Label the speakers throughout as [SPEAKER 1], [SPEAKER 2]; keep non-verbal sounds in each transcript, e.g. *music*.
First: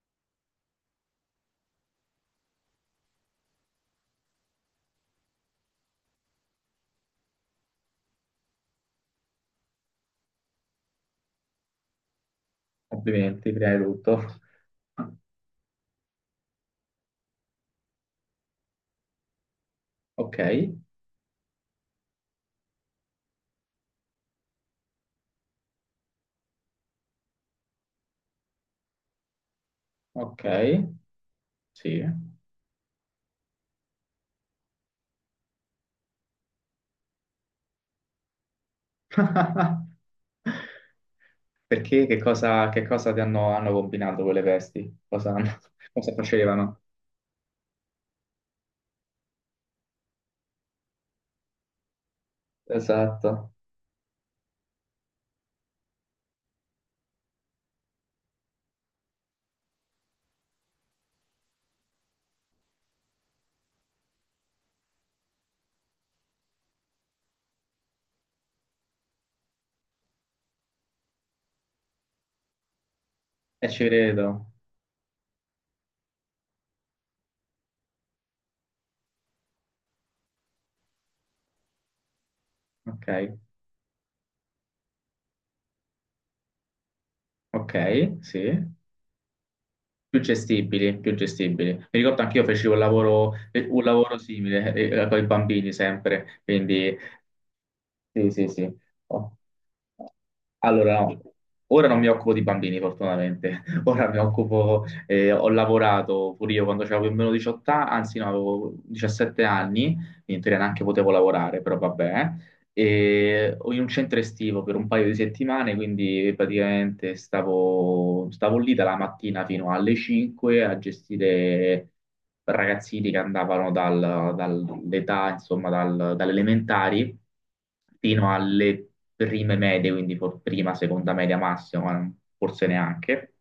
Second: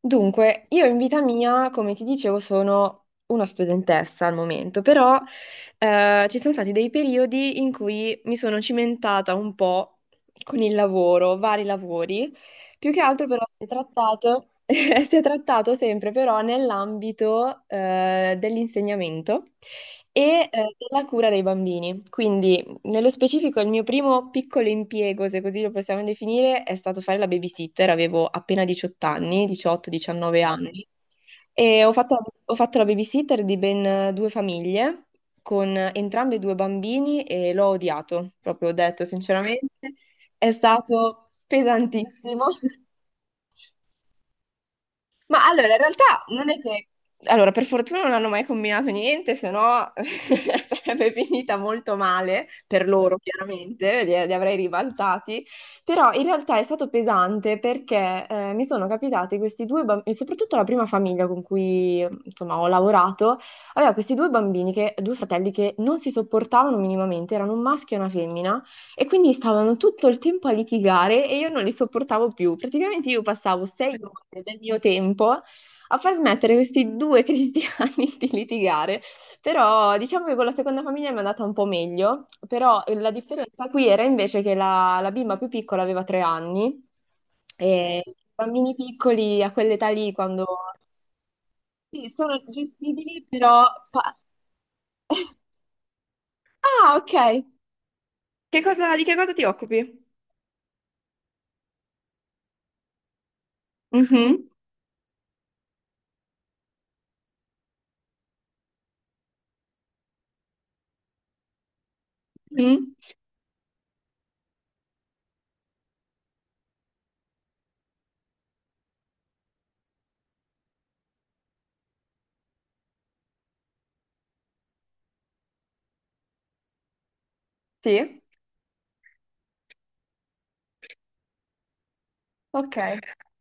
[SPEAKER 1] Dunque, io in vita mia, come ti dicevo, sono una studentessa al momento, però ci sono stati dei periodi in cui mi sono cimentata un po' con il lavoro, vari lavori, più che altro però
[SPEAKER 2] Complimenti,
[SPEAKER 1] si è
[SPEAKER 2] prima di tutto.
[SPEAKER 1] trattato, *laughs* si
[SPEAKER 2] *laughs*
[SPEAKER 1] è trattato sempre però nell'ambito dell'insegnamento
[SPEAKER 2] Ok,
[SPEAKER 1] e della cura dei bambini. Quindi nello specifico il mio primo piccolo impiego, se così lo possiamo definire, è stato fare la babysitter. Avevo appena 18 anni, 18-19
[SPEAKER 2] ok,
[SPEAKER 1] anni, e
[SPEAKER 2] sì.
[SPEAKER 1] ho fatto la babysitter di ben due famiglie con entrambi due bambini e l'ho odiato, proprio ho detto
[SPEAKER 2] *laughs*
[SPEAKER 1] sinceramente, è stato
[SPEAKER 2] Perché che
[SPEAKER 1] pesantissimo.
[SPEAKER 2] cosa, che
[SPEAKER 1] *laughs*
[SPEAKER 2] cosa ti hanno combinato quelle vesti? Cosa,
[SPEAKER 1] Ma allora, in
[SPEAKER 2] *laughs* cosa
[SPEAKER 1] realtà non è
[SPEAKER 2] facevano?
[SPEAKER 1] che. Allora, per fortuna non hanno mai combinato niente, se no *laughs* sarebbe finita molto male per loro,
[SPEAKER 2] Esatto,
[SPEAKER 1] chiaramente, li avrei ribaltati, però in realtà è stato pesante perché mi sono capitati questi due bambini, soprattutto la prima famiglia con cui insomma ho lavorato, aveva questi due bambini, due fratelli che non si sopportavano minimamente, erano un maschio e una femmina. E quindi stavano tutto il tempo a litigare e io non li sopportavo più. Praticamente io passavo
[SPEAKER 2] e ci
[SPEAKER 1] 6 ore
[SPEAKER 2] credo.
[SPEAKER 1] del mio tempo a far smettere questi due cristiani *laughs* di litigare. Però diciamo che con la seconda famiglia mi è andata un po' meglio, però la
[SPEAKER 2] Ok,
[SPEAKER 1] differenza qui era invece che la bimba più piccola aveva 3 anni
[SPEAKER 2] ok,
[SPEAKER 1] e i
[SPEAKER 2] sì.
[SPEAKER 1] bambini piccoli a quell'età lì
[SPEAKER 2] Più
[SPEAKER 1] quando.
[SPEAKER 2] gestibili, più gestibili. Mi
[SPEAKER 1] Sì,
[SPEAKER 2] ricordo anche
[SPEAKER 1] sono
[SPEAKER 2] io feci
[SPEAKER 1] gestibili, però.
[SPEAKER 2] un
[SPEAKER 1] pa-
[SPEAKER 2] lavoro simile con i bambini sempre, quindi
[SPEAKER 1] Ah, ok.
[SPEAKER 2] sì, sì,
[SPEAKER 1] Che
[SPEAKER 2] sì.
[SPEAKER 1] cosa, di che cosa
[SPEAKER 2] Oh.
[SPEAKER 1] ti occupi?
[SPEAKER 2] Allora, no, ora non mi occupo di bambini, fortunatamente. *laughs* Ora mi
[SPEAKER 1] Mhm.
[SPEAKER 2] occupo, ho lavorato pure io quando avevo meno 18 anni, anzi no, avevo 17 anni, quindi in teoria neanche potevo lavorare, però vabbè
[SPEAKER 1] Mhm.
[SPEAKER 2] e o in un centro estivo per un paio di settimane, quindi praticamente stavo lì dalla mattina fino alle 5 a gestire ragazzini che andavano dall'età, insomma, dalle elementari
[SPEAKER 1] Sì,
[SPEAKER 2] fino alle prime medie, quindi prima, seconda media massima, ma forse
[SPEAKER 1] ok.
[SPEAKER 2] neanche.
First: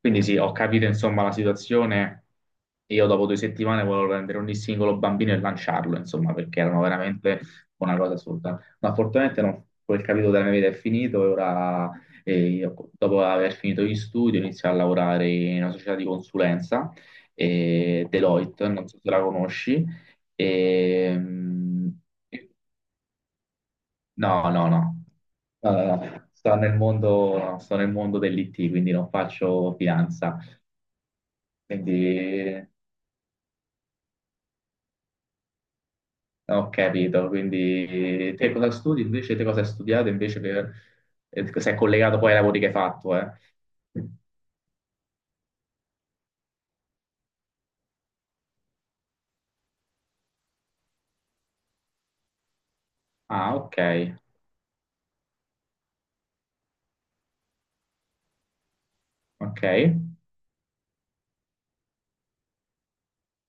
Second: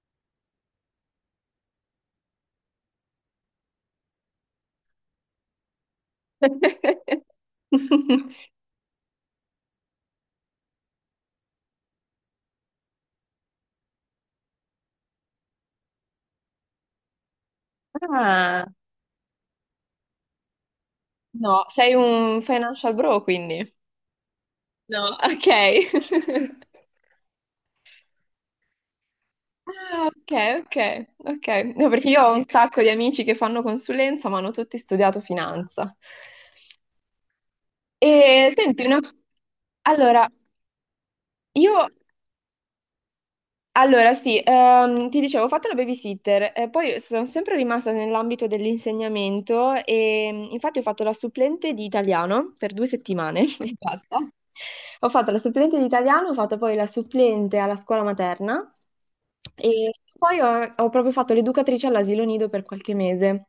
[SPEAKER 2] Quindi sì, ho capito insomma la situazione. Io dopo 2 settimane volevo prendere ogni singolo bambino e lanciarlo, insomma, perché erano veramente
[SPEAKER 1] *laughs*
[SPEAKER 2] una cosa assurda. Ma fortunatamente no, quel capitolo della mia vita è finito e ora, io, dopo aver finito gli studi, ho iniziato a lavorare in una società di consulenza,
[SPEAKER 1] Ah,
[SPEAKER 2] Deloitte, non so se la conosci. E,
[SPEAKER 1] no, sei un financial bro quindi.
[SPEAKER 2] no, no, no.
[SPEAKER 1] No, ok.
[SPEAKER 2] No, no, no. Sto
[SPEAKER 1] *laughs*
[SPEAKER 2] nel mondo, no, sto nel mondo dell'IT, quindi non faccio
[SPEAKER 1] Ah, ok,
[SPEAKER 2] finanza
[SPEAKER 1] ok, ok. No, perché io ho un
[SPEAKER 2] quindi
[SPEAKER 1] sacco di amici che fanno consulenza, ma hanno tutti studiato finanza.
[SPEAKER 2] no, ho capito, quindi
[SPEAKER 1] E
[SPEAKER 2] te cosa
[SPEAKER 1] senti, una.
[SPEAKER 2] studi invece, te cosa hai studiato
[SPEAKER 1] allora,
[SPEAKER 2] invece per, se è
[SPEAKER 1] io
[SPEAKER 2] collegato poi ai lavori che hai fatto, eh?
[SPEAKER 1] Allora, sì, ti dicevo, ho fatto la babysitter, poi sono sempre rimasta nell'ambito dell'insegnamento e infatti ho fatto la supplente di italiano per 2 settimane
[SPEAKER 2] Ah,
[SPEAKER 1] *laughs* e
[SPEAKER 2] ok,
[SPEAKER 1] basta. Ho fatto la supplente di italiano, ho fatto poi la supplente alla scuola materna
[SPEAKER 2] ok.
[SPEAKER 1] e poi ho proprio fatto l'educatrice all'asilo nido per qualche mese.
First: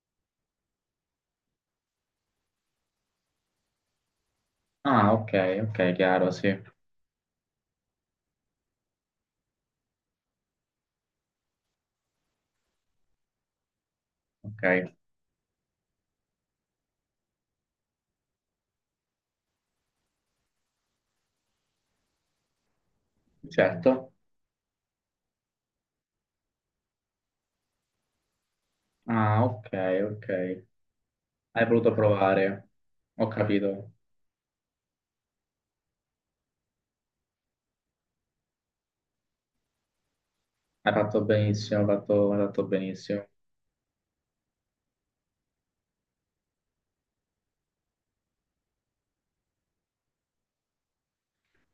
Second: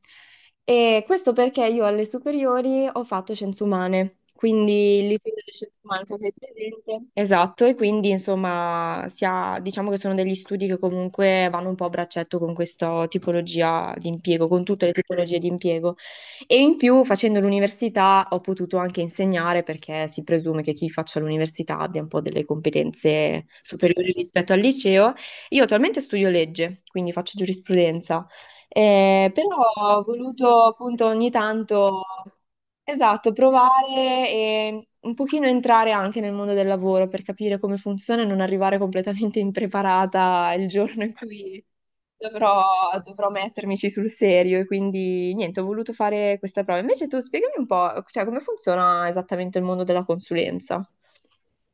[SPEAKER 1] E questo perché io alle superiori ho fatto scienze umane, quindi il
[SPEAKER 2] Ah, ok,
[SPEAKER 1] liceo delle scienze
[SPEAKER 2] ok,
[SPEAKER 1] umane, non so se
[SPEAKER 2] chiaro,
[SPEAKER 1] è
[SPEAKER 2] sì,
[SPEAKER 1] presente. Esatto, e quindi insomma diciamo che sono degli studi che comunque vanno un po' a braccetto con questa tipologia di impiego, con tutte le
[SPEAKER 2] ok,
[SPEAKER 1] tipologie di impiego. E in più facendo l'università ho potuto anche insegnare perché si presume che chi faccia l'università abbia un po' delle competenze superiori
[SPEAKER 2] certo.
[SPEAKER 1] rispetto al liceo. Io attualmente studio legge, quindi faccio giurisprudenza,
[SPEAKER 2] Ah,
[SPEAKER 1] però
[SPEAKER 2] ok,
[SPEAKER 1] ho
[SPEAKER 2] ok.
[SPEAKER 1] voluto appunto ogni
[SPEAKER 2] Hai voluto
[SPEAKER 1] tanto,
[SPEAKER 2] provare, ho
[SPEAKER 1] esatto,
[SPEAKER 2] capito.
[SPEAKER 1] provare e un pochino entrare anche nel mondo del lavoro per capire come funziona e non arrivare completamente impreparata il
[SPEAKER 2] Hai
[SPEAKER 1] giorno in
[SPEAKER 2] fatto
[SPEAKER 1] cui
[SPEAKER 2] benissimo, hai fatto benissimo.
[SPEAKER 1] dovrò mettermici sul serio. E quindi niente, ho voluto fare questa prova. Invece tu spiegami un po', cioè, come funziona esattamente il mondo della consulenza.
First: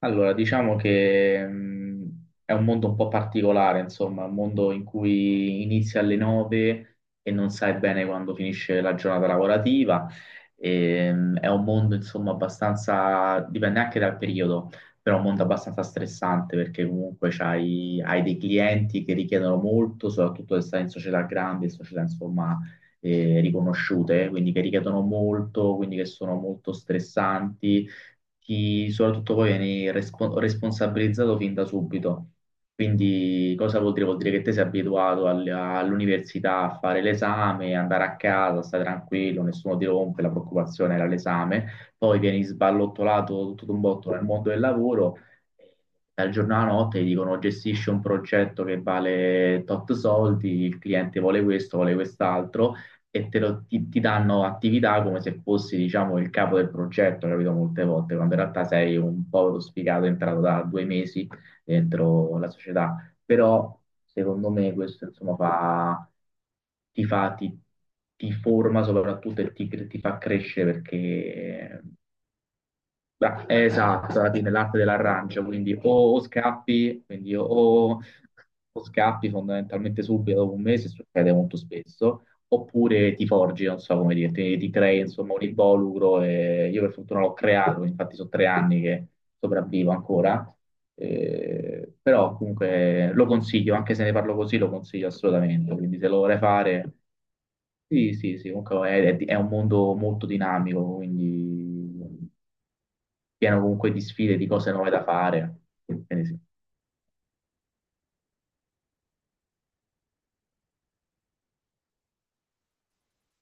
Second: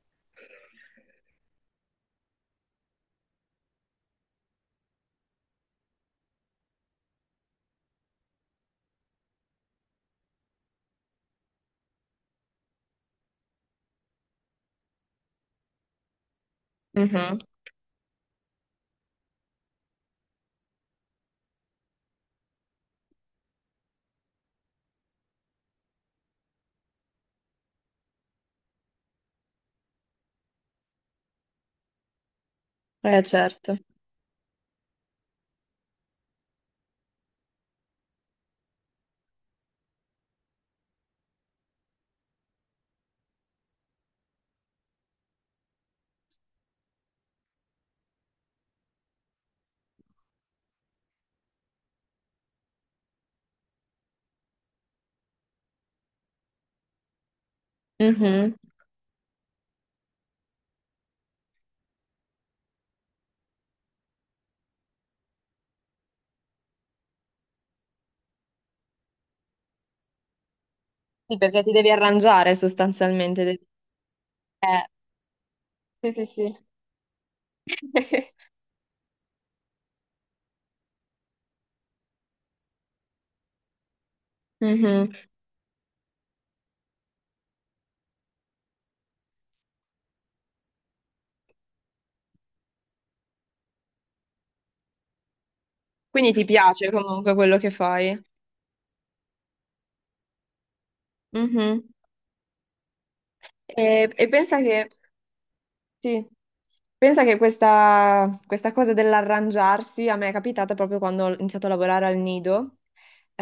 [SPEAKER 2] Allora, diciamo che è un mondo un po' particolare, insomma, un mondo in cui inizi alle 9 e non sai bene quando finisce la giornata lavorativa. E, è un mondo, insomma, abbastanza, dipende anche dal periodo, però è un mondo abbastanza stressante perché comunque
[SPEAKER 1] Mhm.
[SPEAKER 2] hai dei clienti che richiedono molto, soprattutto se stai in società grandi, società, insomma, riconosciute, quindi che richiedono molto, quindi che sono molto stressanti ti, soprattutto poi vieni responsabilizzato fin da subito. Quindi
[SPEAKER 1] Certo.
[SPEAKER 2] cosa vuol dire? Vuol dire che te sei abituato all'università a fare l'esame, andare a casa, stare tranquillo, nessuno ti rompe, la preoccupazione era l'esame, poi vieni sballottolato tutto d'un botto nel mondo del lavoro, dal giorno alla notte ti dicono gestisci un progetto che vale tot soldi, il cliente vuole questo, vuole quest'altro e ti danno attività come se fossi, diciamo, il capo del progetto, capito? Molte volte, quando in
[SPEAKER 1] Mhm.
[SPEAKER 2] realtà sei un povero sfigato entrato da 2 mesi dentro la società. Però, secondo me, questo, insomma, fa, ti fa, ti, ti forma soprattutto e ti fa crescere
[SPEAKER 1] Sì, perché ti
[SPEAKER 2] perché
[SPEAKER 1] devi arrangiare sostanzialmente.
[SPEAKER 2] beh, è esatto, alla fine l'arte
[SPEAKER 1] Eh,
[SPEAKER 2] dell'arrancio, quindi
[SPEAKER 1] Sì,
[SPEAKER 2] o
[SPEAKER 1] sì, sì.
[SPEAKER 2] scappi, quindi
[SPEAKER 1] *laughs* eh.
[SPEAKER 2] o scappi fondamentalmente subito dopo un mese, succede molto spesso, oppure ti forgi, non so come dire, ti crei
[SPEAKER 1] Mhm.
[SPEAKER 2] insomma un involucro e io per fortuna l'ho creato, infatti sono 3 anni che sopravvivo ancora, però comunque lo consiglio, anche se ne parlo così lo consiglio assolutamente, quindi se lo
[SPEAKER 1] Quindi
[SPEAKER 2] vorrei
[SPEAKER 1] ti piace
[SPEAKER 2] fare...
[SPEAKER 1] comunque quello che
[SPEAKER 2] Sì,
[SPEAKER 1] fai.
[SPEAKER 2] sì, sì, comunque è un mondo molto dinamico, quindi
[SPEAKER 1] Mhm.
[SPEAKER 2] pieno comunque di
[SPEAKER 1] E
[SPEAKER 2] sfide, di
[SPEAKER 1] pensa
[SPEAKER 2] cose
[SPEAKER 1] che
[SPEAKER 2] nuove da fare. Quindi
[SPEAKER 1] Sì.
[SPEAKER 2] sì.
[SPEAKER 1] Pensa che questa cosa dell'arrangiarsi a me è capitata proprio quando ho iniziato a lavorare al nido,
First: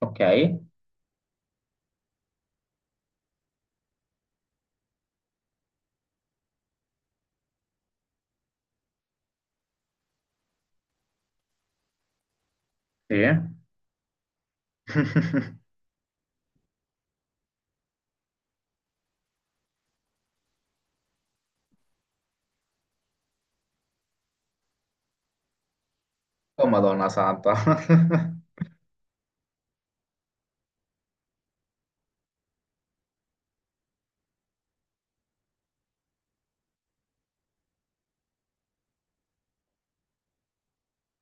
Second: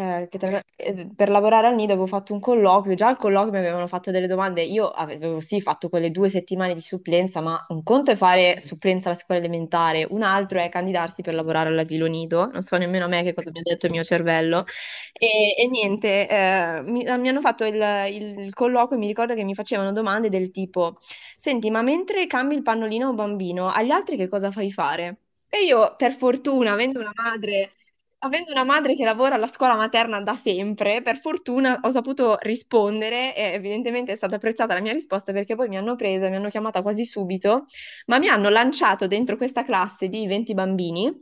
[SPEAKER 2] Ok,
[SPEAKER 1] che per lavorare al nido avevo fatto un colloquio, già al colloquio mi avevano fatto delle domande, io avevo sì fatto quelle 2 settimane di supplenza, ma un conto è fare supplenza alla scuola elementare, un altro è candidarsi per lavorare all'asilo nido, non so nemmeno a
[SPEAKER 2] sì.
[SPEAKER 1] me che cosa mi ha detto il mio cervello. E,
[SPEAKER 2] *laughs*
[SPEAKER 1] e niente, mi hanno fatto il colloquio e mi ricordo che mi facevano domande del tipo: senti, ma mentre cambi il pannolino a un bambino, agli altri che cosa fai fare? E io, per
[SPEAKER 2] Oh
[SPEAKER 1] fortuna,
[SPEAKER 2] Madonna Santa.
[SPEAKER 1] avendo
[SPEAKER 2] *laughs*
[SPEAKER 1] una madre che lavora alla scuola materna da sempre, per fortuna ho saputo rispondere e evidentemente è stata apprezzata la mia risposta perché poi mi hanno presa, mi hanno chiamata quasi subito ma mi hanno lanciato dentro questa classe di 20 bambini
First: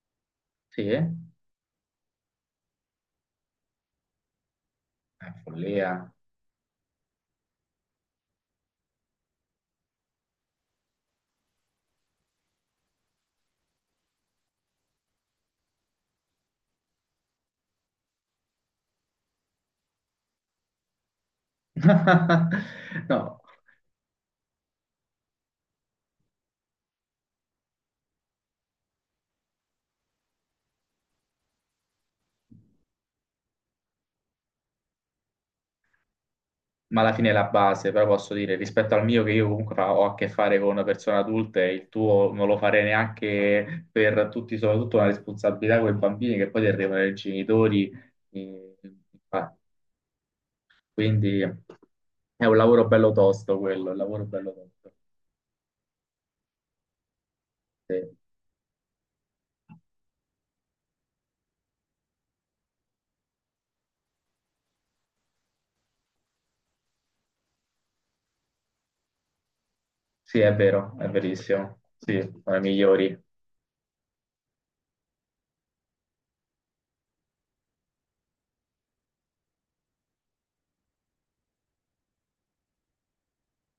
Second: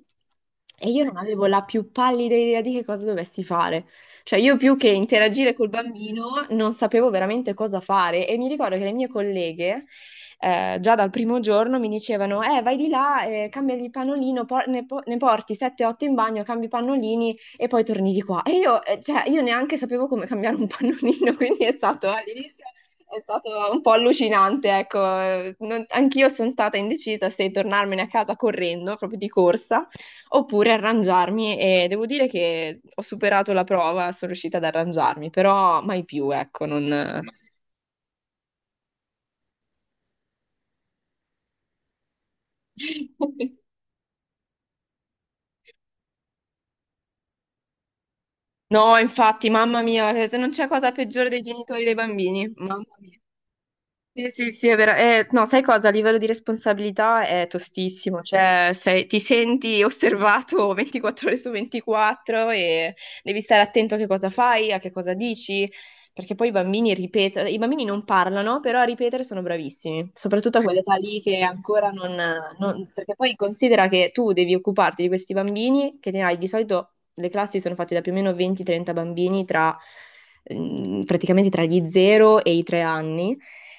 [SPEAKER 2] Sì,
[SPEAKER 1] e io
[SPEAKER 2] è
[SPEAKER 1] non avevo la più pallida idea di che cosa dovessi fare. Cioè, io più che interagire col
[SPEAKER 2] follia.
[SPEAKER 1] bambino non sapevo veramente cosa fare e mi ricordo che le mie colleghe già dal primo giorno mi dicevano, vai di là, cambiagli il pannolino, ne porti 7-8 in bagno, cambi i pannolini e poi torni di qua. E io, cioè, io neanche sapevo come cambiare un pannolino, *laughs* quindi
[SPEAKER 2] *laughs*
[SPEAKER 1] è
[SPEAKER 2] No,
[SPEAKER 1] stato un po' allucinante, ecco. Anch'io sono stata indecisa se tornarmene a casa correndo, proprio di corsa, oppure arrangiarmi e devo dire che ho superato la prova, sono riuscita ad arrangiarmi, però mai più, ecco,
[SPEAKER 2] ma alla
[SPEAKER 1] non.
[SPEAKER 2] fine è la base, però posso dire, rispetto al mio che io comunque ho a che fare con persone adulte, il tuo non lo farei
[SPEAKER 1] *laughs*
[SPEAKER 2] neanche per tutti, soprattutto una responsabilità con i bambini che poi ti arrivano i genitori. eh,
[SPEAKER 1] No, infatti,
[SPEAKER 2] fa-
[SPEAKER 1] mamma mia, se non c'è cosa peggiore
[SPEAKER 2] Quindi
[SPEAKER 1] dei genitori
[SPEAKER 2] è
[SPEAKER 1] dei bambini,
[SPEAKER 2] un
[SPEAKER 1] mamma
[SPEAKER 2] lavoro bello
[SPEAKER 1] mia.
[SPEAKER 2] tosto quello, è un lavoro
[SPEAKER 1] Sì, sì,
[SPEAKER 2] bello
[SPEAKER 1] sì, è
[SPEAKER 2] tosto.
[SPEAKER 1] vero. No, sai cosa? A livello di responsabilità è
[SPEAKER 2] Sì.
[SPEAKER 1] tostissimo, cioè ti senti osservato *laughs* 24 ore su 24 e devi stare attento a che cosa fai, a che cosa dici, perché poi i bambini ripetono, i bambini non parlano, però a ripetere sono bravissimi,
[SPEAKER 2] Sì, è
[SPEAKER 1] soprattutto a
[SPEAKER 2] vero,
[SPEAKER 1] quell'età
[SPEAKER 2] è
[SPEAKER 1] lì che
[SPEAKER 2] verissimo.
[SPEAKER 1] ancora non,
[SPEAKER 2] Sì, sono i
[SPEAKER 1] perché
[SPEAKER 2] migliori.
[SPEAKER 1] poi considera che tu devi occuparti di questi bambini, che ne hai di solito, le classi sono fatte da più o meno 20-30 bambini tra. Praticamente tra gli 0 e i 3 anni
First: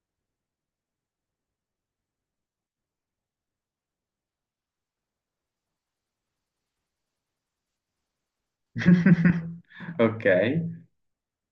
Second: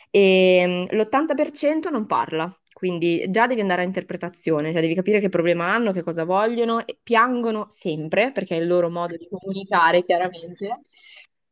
[SPEAKER 1] e l'80% non parla, quindi già devi andare a interpretazione, cioè devi capire che problema hanno, che cosa vogliono, e piangono sempre perché è il loro modo di
[SPEAKER 2] *laughs*
[SPEAKER 1] comunicare
[SPEAKER 2] Ok,
[SPEAKER 1] chiaramente.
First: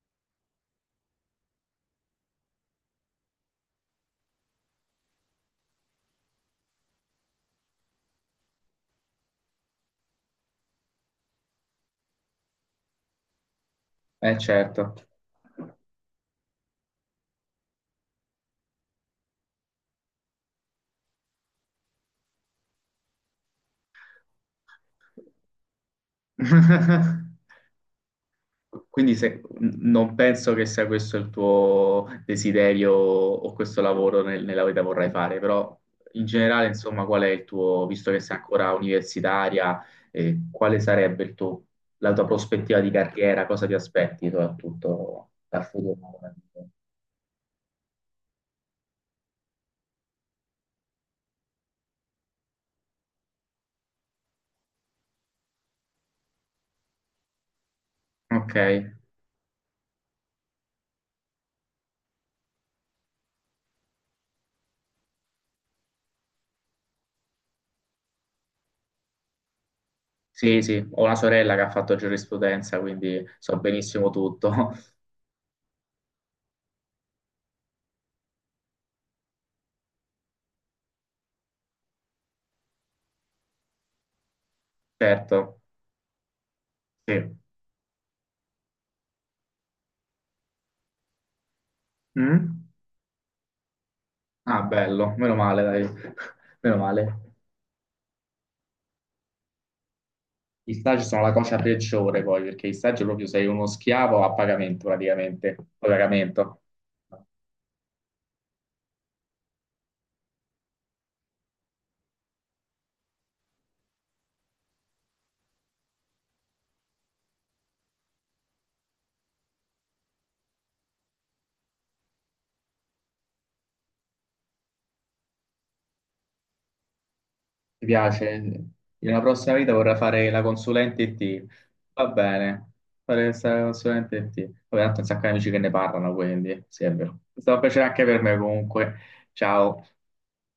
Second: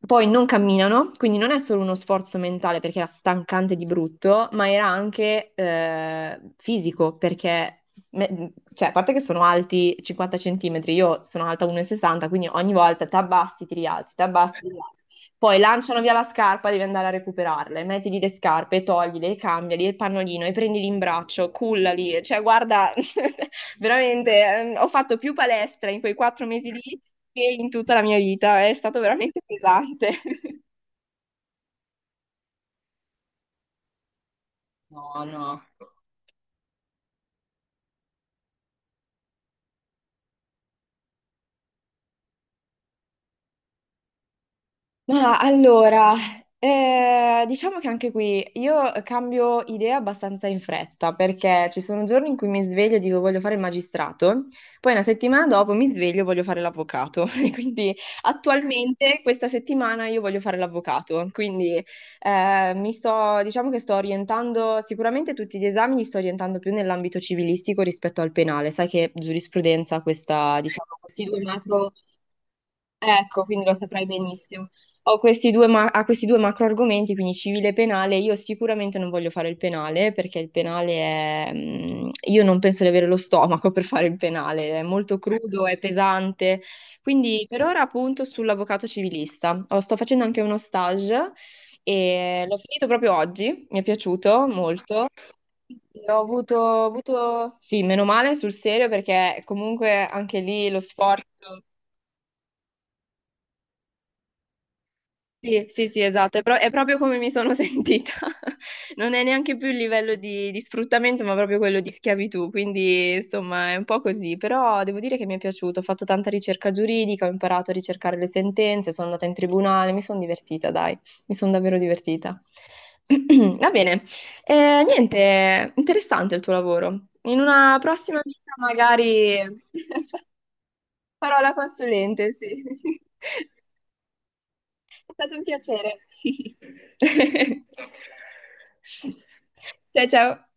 [SPEAKER 1] Poi non camminano, quindi non è solo uno sforzo mentale perché era stancante di brutto, ma era anche fisico perché, cioè, a parte che sono alti 50 centimetri, io sono alta 1,60, quindi ogni volta ti abbassi, ti rialzi, ti
[SPEAKER 2] eh
[SPEAKER 1] abbassi, ti
[SPEAKER 2] certo.
[SPEAKER 1] rialzi. Poi lanciano via la scarpa, devi andare a recuperarle, mettili le scarpe, toglile, cambiali il pannolino e prendili in braccio, cullali, cioè guarda. *laughs* Veramente, ho fatto più palestra in quei 4 mesi lì
[SPEAKER 2] *laughs*
[SPEAKER 1] che in tutta la mia vita, è stato
[SPEAKER 2] Quindi
[SPEAKER 1] veramente pesante.
[SPEAKER 2] non penso
[SPEAKER 1] *laughs*
[SPEAKER 2] che sia questo il tuo desiderio o questo lavoro nella vita vorrai
[SPEAKER 1] No,
[SPEAKER 2] fare,
[SPEAKER 1] no.
[SPEAKER 2] però in generale, insomma, qual è il tuo, visto che sei ancora universitaria, quale sarebbe la tua prospettiva di carriera, cosa ti aspetti soprattutto
[SPEAKER 1] Ma
[SPEAKER 2] dal futuro?
[SPEAKER 1] allora, diciamo che anche qui io cambio idea abbastanza in fretta, perché ci sono giorni in cui mi sveglio e dico voglio fare il magistrato, poi una settimana dopo mi sveglio e voglio fare l'avvocato. *laughs* E quindi
[SPEAKER 2] Ok.
[SPEAKER 1] attualmente questa settimana io voglio fare l'avvocato, quindi mi sto, diciamo che sto orientando, sicuramente tutti gli esami li sto orientando più nell'ambito civilistico rispetto al penale, sai che giurisprudenza questa,
[SPEAKER 2] Sì, sì,
[SPEAKER 1] diciamo,
[SPEAKER 2] ho una
[SPEAKER 1] questi due
[SPEAKER 2] sorella che ha
[SPEAKER 1] macro.
[SPEAKER 2] fatto giurisprudenza, quindi
[SPEAKER 1] Ecco,
[SPEAKER 2] so
[SPEAKER 1] quindi lo saprai
[SPEAKER 2] benissimo tutto.
[SPEAKER 1] benissimo.
[SPEAKER 2] *laughs*
[SPEAKER 1] Ho questi due macro argomenti, quindi civile e penale. Io sicuramente non voglio fare il penale perché il penale è... mm, Io non penso di avere lo stomaco per fare il penale, è molto
[SPEAKER 2] Certo,
[SPEAKER 1] crudo, è pesante.
[SPEAKER 2] sì.
[SPEAKER 1] Quindi per ora appunto sull'avvocato civilista. Sto facendo anche uno stage e l'ho
[SPEAKER 2] Mm?
[SPEAKER 1] finito proprio oggi, mi è piaciuto
[SPEAKER 2] Ah,
[SPEAKER 1] molto.
[SPEAKER 2] bello, meno male, dai. *laughs* Meno male.
[SPEAKER 1] Sì, meno male sul serio perché comunque anche lì
[SPEAKER 2] Gli
[SPEAKER 1] lo
[SPEAKER 2] stagi sono
[SPEAKER 1] sforzo.
[SPEAKER 2] la cosa peggiore poi, perché gli stagi proprio sei uno schiavo a pagamento praticamente,
[SPEAKER 1] Sì,
[SPEAKER 2] a
[SPEAKER 1] sì, sì, esatto, è,
[SPEAKER 2] pagamento.
[SPEAKER 1] è proprio come mi sono *laughs* sentita. Non è neanche più il livello di sfruttamento, ma proprio quello di schiavitù, quindi insomma è un po' così, però devo dire che mi è piaciuto, ho fatto tanta ricerca giuridica, ho imparato a ricercare le sentenze, sono andata in tribunale, mi sono divertita, dai, mi sono davvero divertita. *clears throat* Va bene, niente, interessante il tuo lavoro. In una
[SPEAKER 2] Ti
[SPEAKER 1] prossima
[SPEAKER 2] piace?
[SPEAKER 1] vita
[SPEAKER 2] In una
[SPEAKER 1] magari
[SPEAKER 2] prossima vita vorrei
[SPEAKER 1] *laughs*
[SPEAKER 2] fare la consulente
[SPEAKER 1] farò
[SPEAKER 2] IT.
[SPEAKER 1] la
[SPEAKER 2] Va
[SPEAKER 1] consulente, sì.
[SPEAKER 2] bene,
[SPEAKER 1] *laughs*
[SPEAKER 2] fare la consulente IT. Vabbè, tanto un
[SPEAKER 1] È
[SPEAKER 2] sacco di
[SPEAKER 1] stato un
[SPEAKER 2] amici che ne
[SPEAKER 1] piacere.
[SPEAKER 2] parlano, quindi, sì,
[SPEAKER 1] *laughs*
[SPEAKER 2] è vero. È stato un
[SPEAKER 1] *laughs*
[SPEAKER 2] piacere anche per me comunque. Ciao.
[SPEAKER 1] Ciao ciao.